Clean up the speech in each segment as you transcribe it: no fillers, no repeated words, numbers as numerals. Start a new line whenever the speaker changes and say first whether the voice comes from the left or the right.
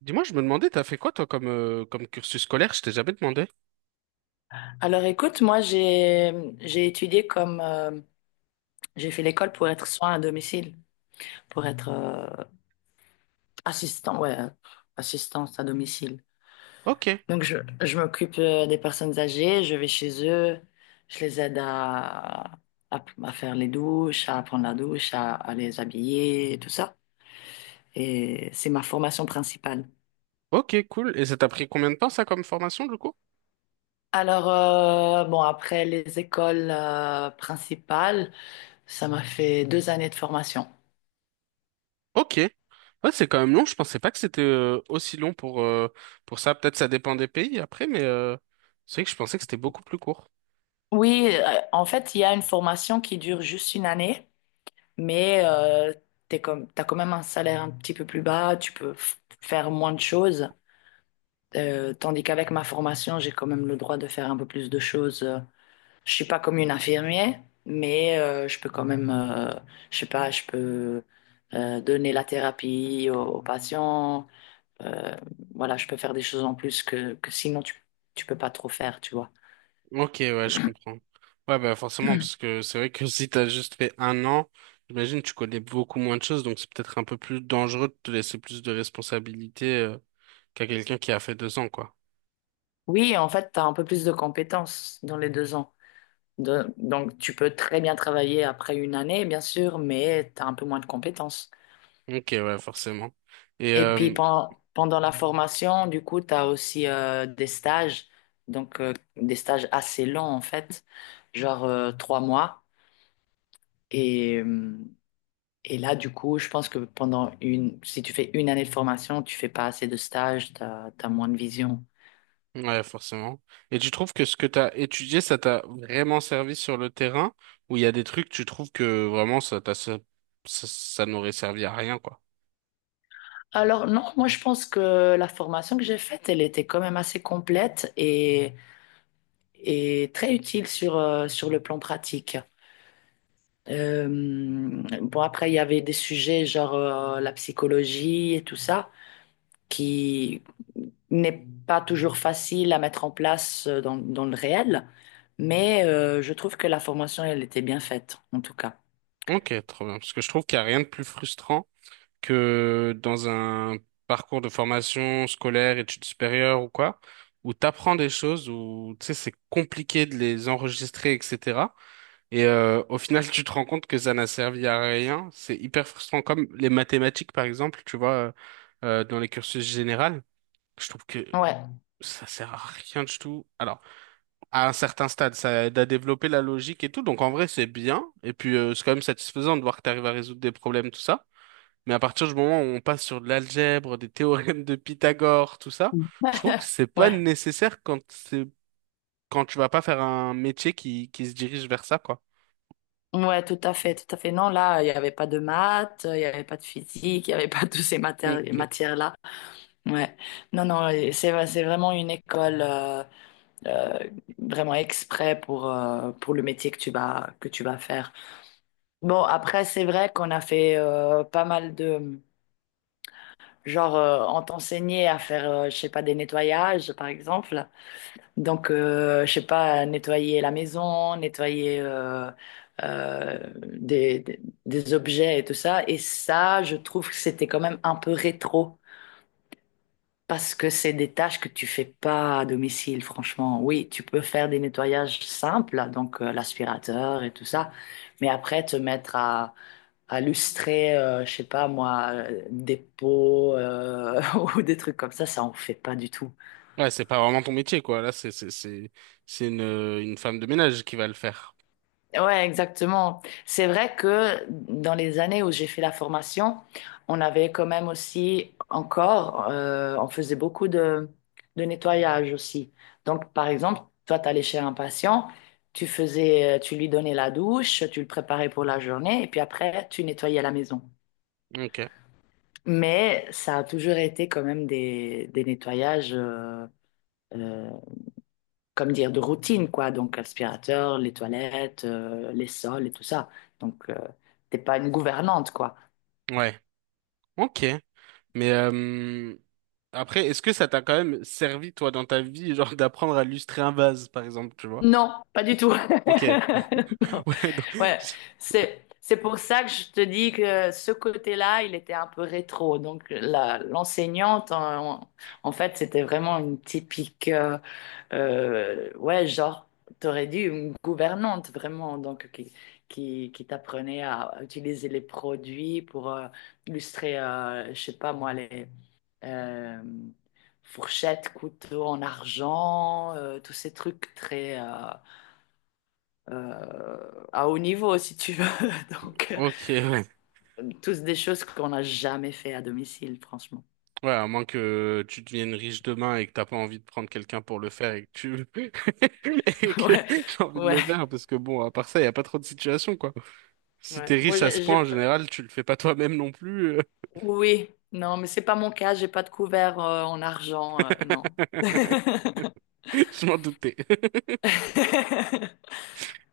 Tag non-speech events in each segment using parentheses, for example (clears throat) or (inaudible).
right: Dis-moi, je me demandais, t'as fait quoi toi comme, comme cursus scolaire? Je t'ai jamais demandé.
left: Alors écoute, moi j'ai étudié comme j'ai fait l'école pour être soin à domicile, pour être assistant, ouais, assistance à domicile.
right: Ok,
left: Donc je, je m'occupe des personnes âgées, je vais chez eux, je les aide à faire les douches, à prendre la douche, à les habiller et tout ça. Et c'est ma formation principale.
right: ok, cool. Et ça t'a pris combien de temps ça comme formation du coup?
left: Bon, après les écoles principales, ça m'a fait deux années de formation.
right: Ok. Ouais, c'est quand même long. Je pensais pas que c'était aussi long pour ça. Peut-être ça dépend des pays après, mais c'est vrai que je pensais que c'était beaucoup plus court.
left: Oui, en fait, il y a une formation qui dure juste une année, mais t'es comme, t'as quand même un salaire un petit peu plus bas, tu peux faire moins de choses. Tandis qu'avec ma formation, j'ai quand même le droit de faire un peu plus de choses. Je suis pas comme une infirmière, mais je peux quand même, je sais pas, je peux donner la thérapie aux patients. Euh, voilà, je peux faire des choses en plus que sinon tu peux pas trop faire, tu vois.
right: Ok, ouais, je comprends. Ouais, bah forcément, parce que c'est vrai que (laughs) si t'as juste fait un an, j'imagine tu connais beaucoup moins de choses, donc c'est peut-être un peu plus dangereux de te laisser plus de responsabilités qu'à quelqu'un qui a fait deux ans, quoi.
left: Oui, en fait, tu as un peu plus de compétences dans les deux ans. Donc, tu peux très bien travailler après une année, bien sûr, mais tu as un peu moins de compétences.
right: Ok, ouais, forcément. Et
left: Et puis, pendant la formation, du coup, tu as aussi des stages, donc des stages assez longs, en fait, genre trois mois. Et, euh, et là, du coup, je pense que si tu fais une année de formation, tu fais pas assez de stages, tu as moins de vision.
right: ouais, forcément. Et tu trouves que ce que t'as étudié, ça t'a vraiment servi sur le terrain, ou il y a des trucs tu trouves que vraiment ça n'aurait servi à rien, quoi.
left: Alors non, moi je pense que la formation que j'ai faite, elle était quand même assez complète et très utile sur le plan pratique. Euh, bon, après, il y avait des sujets genre la psychologie et tout ça, qui n'est pas toujours facile à mettre en place dans le réel, mais je trouve que la formation, elle était bien faite, en tout cas.
right: Ok, trop bien. Parce que je trouve qu'il n'y a rien de plus frustrant que dans un parcours de formation scolaire, études supérieures ou quoi, où t'apprends des choses, où tu sais, c'est compliqué de les enregistrer, etc. Et au final, (laughs) tu te rends compte que ça n'a servi à rien. C'est hyper frustrant, comme les mathématiques, par exemple, tu vois, dans les cursus généraux. Je trouve que
left: Ouais.
right: ça sert à rien du tout. Alors, à un certain stade, ça aide à développer la logique et tout. Donc, en vrai, c'est bien. Et puis, c'est quand même satisfaisant de voir que tu arrives à résoudre des problèmes, tout ça. Mais à partir du moment où on passe sur de l'algèbre, des théorèmes de Pythagore, tout ça, je trouve que
left: (laughs)
right: c'est pas
left: Ouais,
right: nécessaire quand c'est quand tu vas pas faire un métier qui se dirige vers ça, quoi.
left: ouais, tout à fait, tout à fait. Non, là, il n'y avait pas de maths, il n'y avait pas de physique, il n'y avait pas (laughs) toutes ces
right: Mm.
left: matières-là. Ouais, non, non, c'est vraiment une école. Euh, Vraiment exprès pour le métier que tu vas faire. Bon, après, c'est vrai qu'on a fait pas mal de... Genre, on t'enseignait à faire, je sais pas, des nettoyages, par exemple. Donc, je sais pas, nettoyer la maison, nettoyer euh, des, des, des objets et tout ça. Et ça, je trouve que c'était quand même un peu rétro. Parce que c'est des tâches que tu fais pas à domicile, franchement. Oui, tu peux faire des nettoyages simples, donc l'aspirateur et tout ça, mais après te mettre à lustrer, je sais pas moi, des pots (laughs) ou des trucs comme ça on fait pas du tout.
right: Ouais, c'est pas vraiment ton métier, quoi. Là, c'est une femme de ménage qui va le faire.
left: Ouais, exactement. C'est vrai que dans les années où j'ai fait la formation, on avait quand même aussi encore, on faisait beaucoup de nettoyage aussi. Donc, par exemple, toi, tu allais chez un patient, tu faisais, tu lui donnais la douche, tu le préparais pour la journée, et puis après, tu nettoyais la maison.
right: Ok.
left: Mais ça a toujours été quand même des nettoyages euh, comme dire, de routine, quoi. Donc, l'aspirateur, les toilettes, les sols et tout ça. Donc, t'es pas une gouvernante, quoi.
right: Ouais. Ok. Mais après, est-ce que ça t'a quand même servi, toi, dans ta vie, genre d'apprendre à lustrer un vase, par exemple, tu vois?
left: Non, pas du tout. (laughs)
right: Ok.
left: Non.
right: (laughs) Ouais. donc-
left: Ouais, c'est pour ça que je te dis que ce côté-là, il était un peu rétro. Donc, l'enseignante, en fait, c'était vraiment une typique. Ouais, genre, t'aurais dit une gouvernante vraiment, qui t'apprenait à utiliser les produits pour illustrer, je sais pas moi, les euh, fourchettes, couteaux en argent, tous ces trucs très à haut niveau, si tu veux. (laughs) Donc,
right: Ok. Ouais.
left: tous des choses qu'on n'a jamais fait à domicile, franchement.
right: Ouais, à moins que tu deviennes riche demain et que t'as pas envie de prendre quelqu'un pour le faire et que tu (laughs) et
left: (laughs)
right: que
left: Ouais,
right: j'ai envie de
left: ouais,
right: le faire parce que bon, à part ça, y a pas trop de situations quoi. Si t'es
left: ouais.
right: riche à ce point, en général, tu le fais pas toi-même non plus.
left: Oui, non, mais c'est pas mon cas, j'ai pas de couvert en argent, non.
right: (laughs) Je m'en doutais. (laughs)
left: (laughs)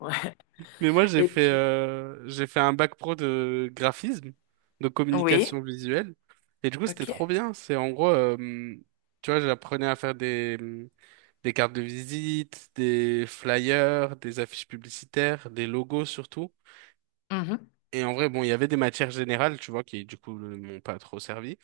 left: Ouais.
right: Mais moi,
left: Et puis,
right: j'ai fait un bac pro de graphisme, de
left: oui,
right: communication visuelle et du coup, c'était trop
left: ok.
right: bien. C'est en gros, tu vois, j'apprenais à faire des cartes de visite, des flyers, des affiches publicitaires, des logos surtout.
left: Mhm.
right: Et en vrai, bon, il y avait des matières générales, tu vois, qui du coup ne m'ont pas trop servi.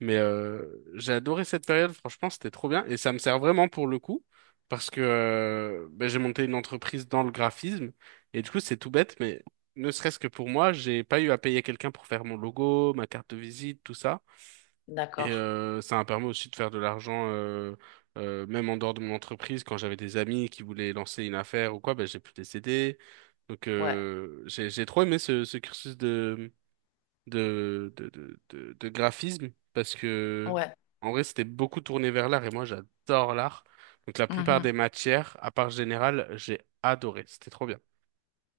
right: Mais j'ai adoré cette période, franchement, c'était trop bien. Et ça me sert vraiment pour le coup, parce que ben, j'ai monté une entreprise dans le graphisme. Et du coup, c'est tout bête, mais ne serait-ce que pour moi, j'ai pas eu à payer quelqu'un pour faire mon logo, ma carte de visite, tout ça. Et
left: D'accord.
right: ça m'a permis aussi de faire de l'argent, même en dehors de mon entreprise. Quand j'avais des amis qui voulaient lancer une affaire ou quoi, ben, j'ai pu les aider. Donc
left: Ouais,
right: j'ai trop aimé ce, ce cursus de graphisme parce que
left: ouais.
right: en vrai c'était beaucoup tourné vers l'art et moi j'adore l'art. Donc la plupart des matières, à part générale, j'ai adoré. C'était trop bien.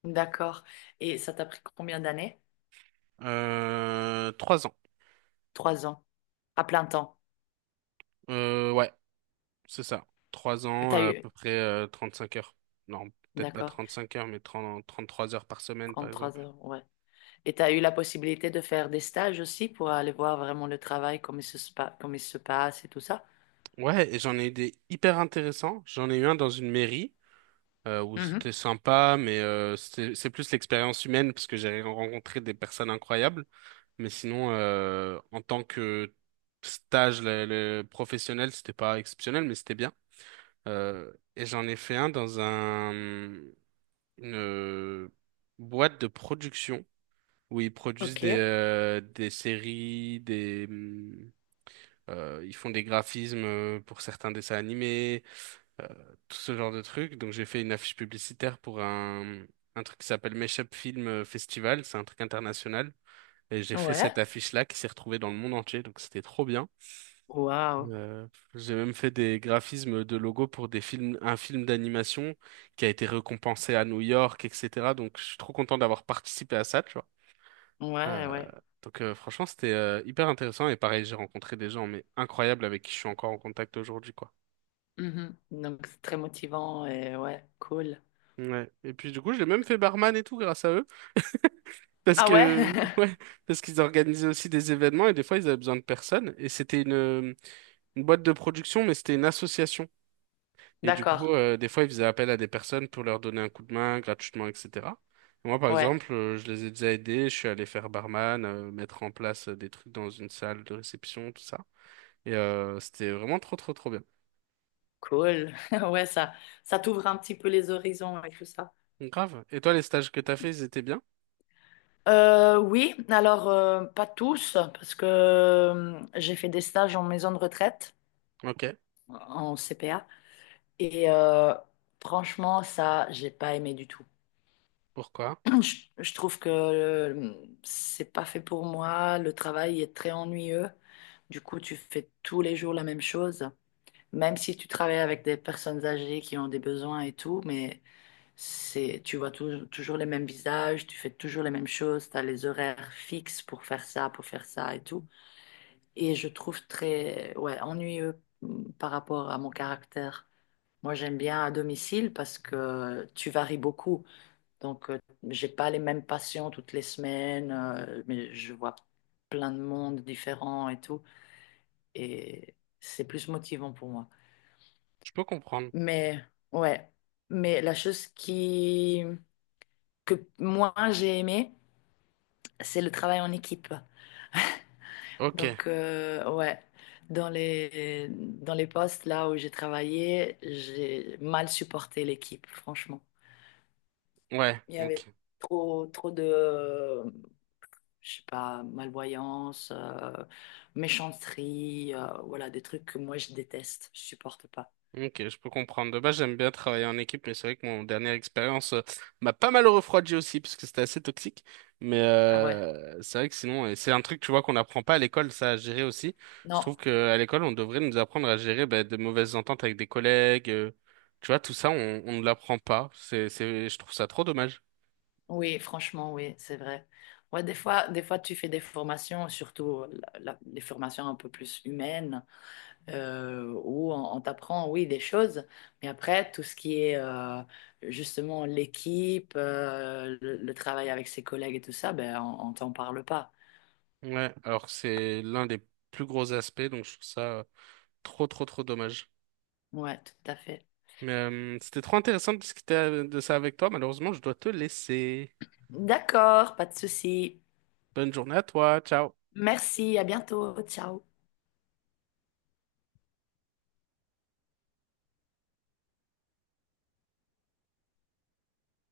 left: Mhm. D'accord. Et ça t'a pris combien d'années?
right: Trois ans.
left: Trois ans. À plein temps.
right: Ouais. C'est ça. Trois
left: Et
right: ans,
left: t'as
right: à
left: eu.
right: peu près cinq heures. Non, peut-être pas
left: D'accord.
right: 35 heures, mais trente trois heures par semaine, par
left: Trente-trois
right: exemple.
left: heures, ouais. Et t'as eu la possibilité de faire des stages aussi pour aller voir vraiment le travail, comment il se passe et tout ça?
right: Ouais, et j'en ai eu des hyper intéressants. J'en ai eu un dans une mairie où c'était
left: Mhm.
right: sympa, mais c'était- c'est plus l'expérience humaine parce que j'ai rencontré des personnes incroyables. Mais sinon, en tant que stage le professionnel, c'était pas exceptionnel, mais c'était bien. Et j'en ai fait un dans un, une euh, boîte de production où ils produisent
left: Ok.
right: des séries, des, ils font des graphismes pour certains dessins animés, euh, tout ce genre de trucs. Donc j'ai fait une affiche publicitaire pour un truc qui s'appelle Meshup Film Festival, c'est un truc international. Et j'ai fait cette
left: Ouais.
right: affiche-là qui s'est retrouvée dans le monde entier, donc c'était trop bien.
left: Waouh.
right: Euh, j'ai même fait des graphismes de logos pour des films, un film d'animation qui a été récompensé à New York, etc. Donc je suis trop content d'avoir participé à ça, tu vois.
left: Ouais,
right: Euh,
left: ouais.
right: Franchement, c'était hyper intéressant et pareil, j'ai rencontré des gens mais incroyables avec qui je suis encore en contact aujourd'hui quoi.
left: Mhm. Donc c'est très motivant et ouais, cool.
right: Ouais. Et puis du coup, j'ai même fait barman et tout grâce à eux (laughs) parce
left: Ah ouais?
right: que ouais,
left: (laughs)
right: parce qu'ils organisaient aussi des événements et des fois ils avaient besoin de personnes et c'était une boîte de production mais c'était une association et du coup
left: D'accord.
right: des fois ils faisaient appel à des personnes pour leur donner un coup de main gratuitement etc. Et moi par
left: Ouais,
right: exemple, je les ai déjà aidés, je suis allé faire barman, mettre en place des trucs dans une salle de réception, tout ça. Et c'était vraiment trop bien.
left: cool. (laughs) Ouais, ça t'ouvre un petit peu les horizons et tout ça.
right: Grave. Et toi, les stages que t'as fait, ils étaient bien?
left: Oui, alors pas tous, parce que j'ai fait des stages en maison de retraite,
right: Ok.
left: en CPA, et franchement, ça, j'ai pas aimé du tout.
right: Pourquoi?
left: (clears throat) Je, je trouve que c'est pas fait pour moi, le travail est très ennuyeux, du coup, tu fais tous les jours la même chose. Même si tu travailles avec des personnes âgées qui ont des besoins et tout, mais c'est, tu vois toujours les mêmes visages, tu fais toujours les mêmes choses, tu as les horaires fixes pour faire ça et tout. Et je trouve très, ouais, ennuyeux, par rapport à mon caractère. Moi, j'aime bien à domicile parce que tu varies beaucoup. Donc, j'ai pas les mêmes patients toutes les semaines, mais je vois plein de monde différents et tout. Et c'est plus motivant pour moi.
right: Je peux comprendre.
left: Mais ouais, mais la chose qui que moi j'ai aimé, c'est le travail en équipe.
right: Ok.
left: Donc ouais, dans les postes là où j'ai travaillé, j'ai mal supporté l'équipe, franchement.
right: Ouais.
left: Il y avait
right: Ok.
left: trop de je sais pas, malvoyance, méchanceté, voilà des trucs que moi je déteste, je supporte pas.
right: Ok, je peux comprendre. De base, j'aime bien travailler en équipe, mais c'est vrai que mon dernière expérience m'a pas mal refroidi aussi, parce que c'était assez toxique. Mais
left: Ah ouais.
right: c'est vrai que sinon, et c'est un truc, tu vois, qu'on n'apprend pas à l'école, ça, à gérer aussi. Je trouve
left: Non.
right: qu'à l'école, on devrait nous apprendre à gérer bah, de mauvaises ententes avec des collègues. Tu vois, tout ça, on ne l'apprend pas. Je trouve ça trop dommage.
left: Oui, franchement, oui, c'est vrai. Ouais, des fois, tu fais des formations, surtout les formations un peu plus humaines, où on t'apprend, oui, des choses, mais après, tout ce qui est justement l'équipe, euh, le travail avec ses collègues et tout ça, ben, on t'en parle pas.
right: Ouais, alors que c'est l'un des plus gros aspects, donc je trouve ça. Trop dommage.
left: Ouais, tout à fait.
right: Mais c'était trop intéressant de discuter de ça avec toi. Malheureusement, je dois te laisser.
left: D'accord, pas de souci.
right: Bonne journée à toi. Ciao.
left: Merci, à bientôt, ciao.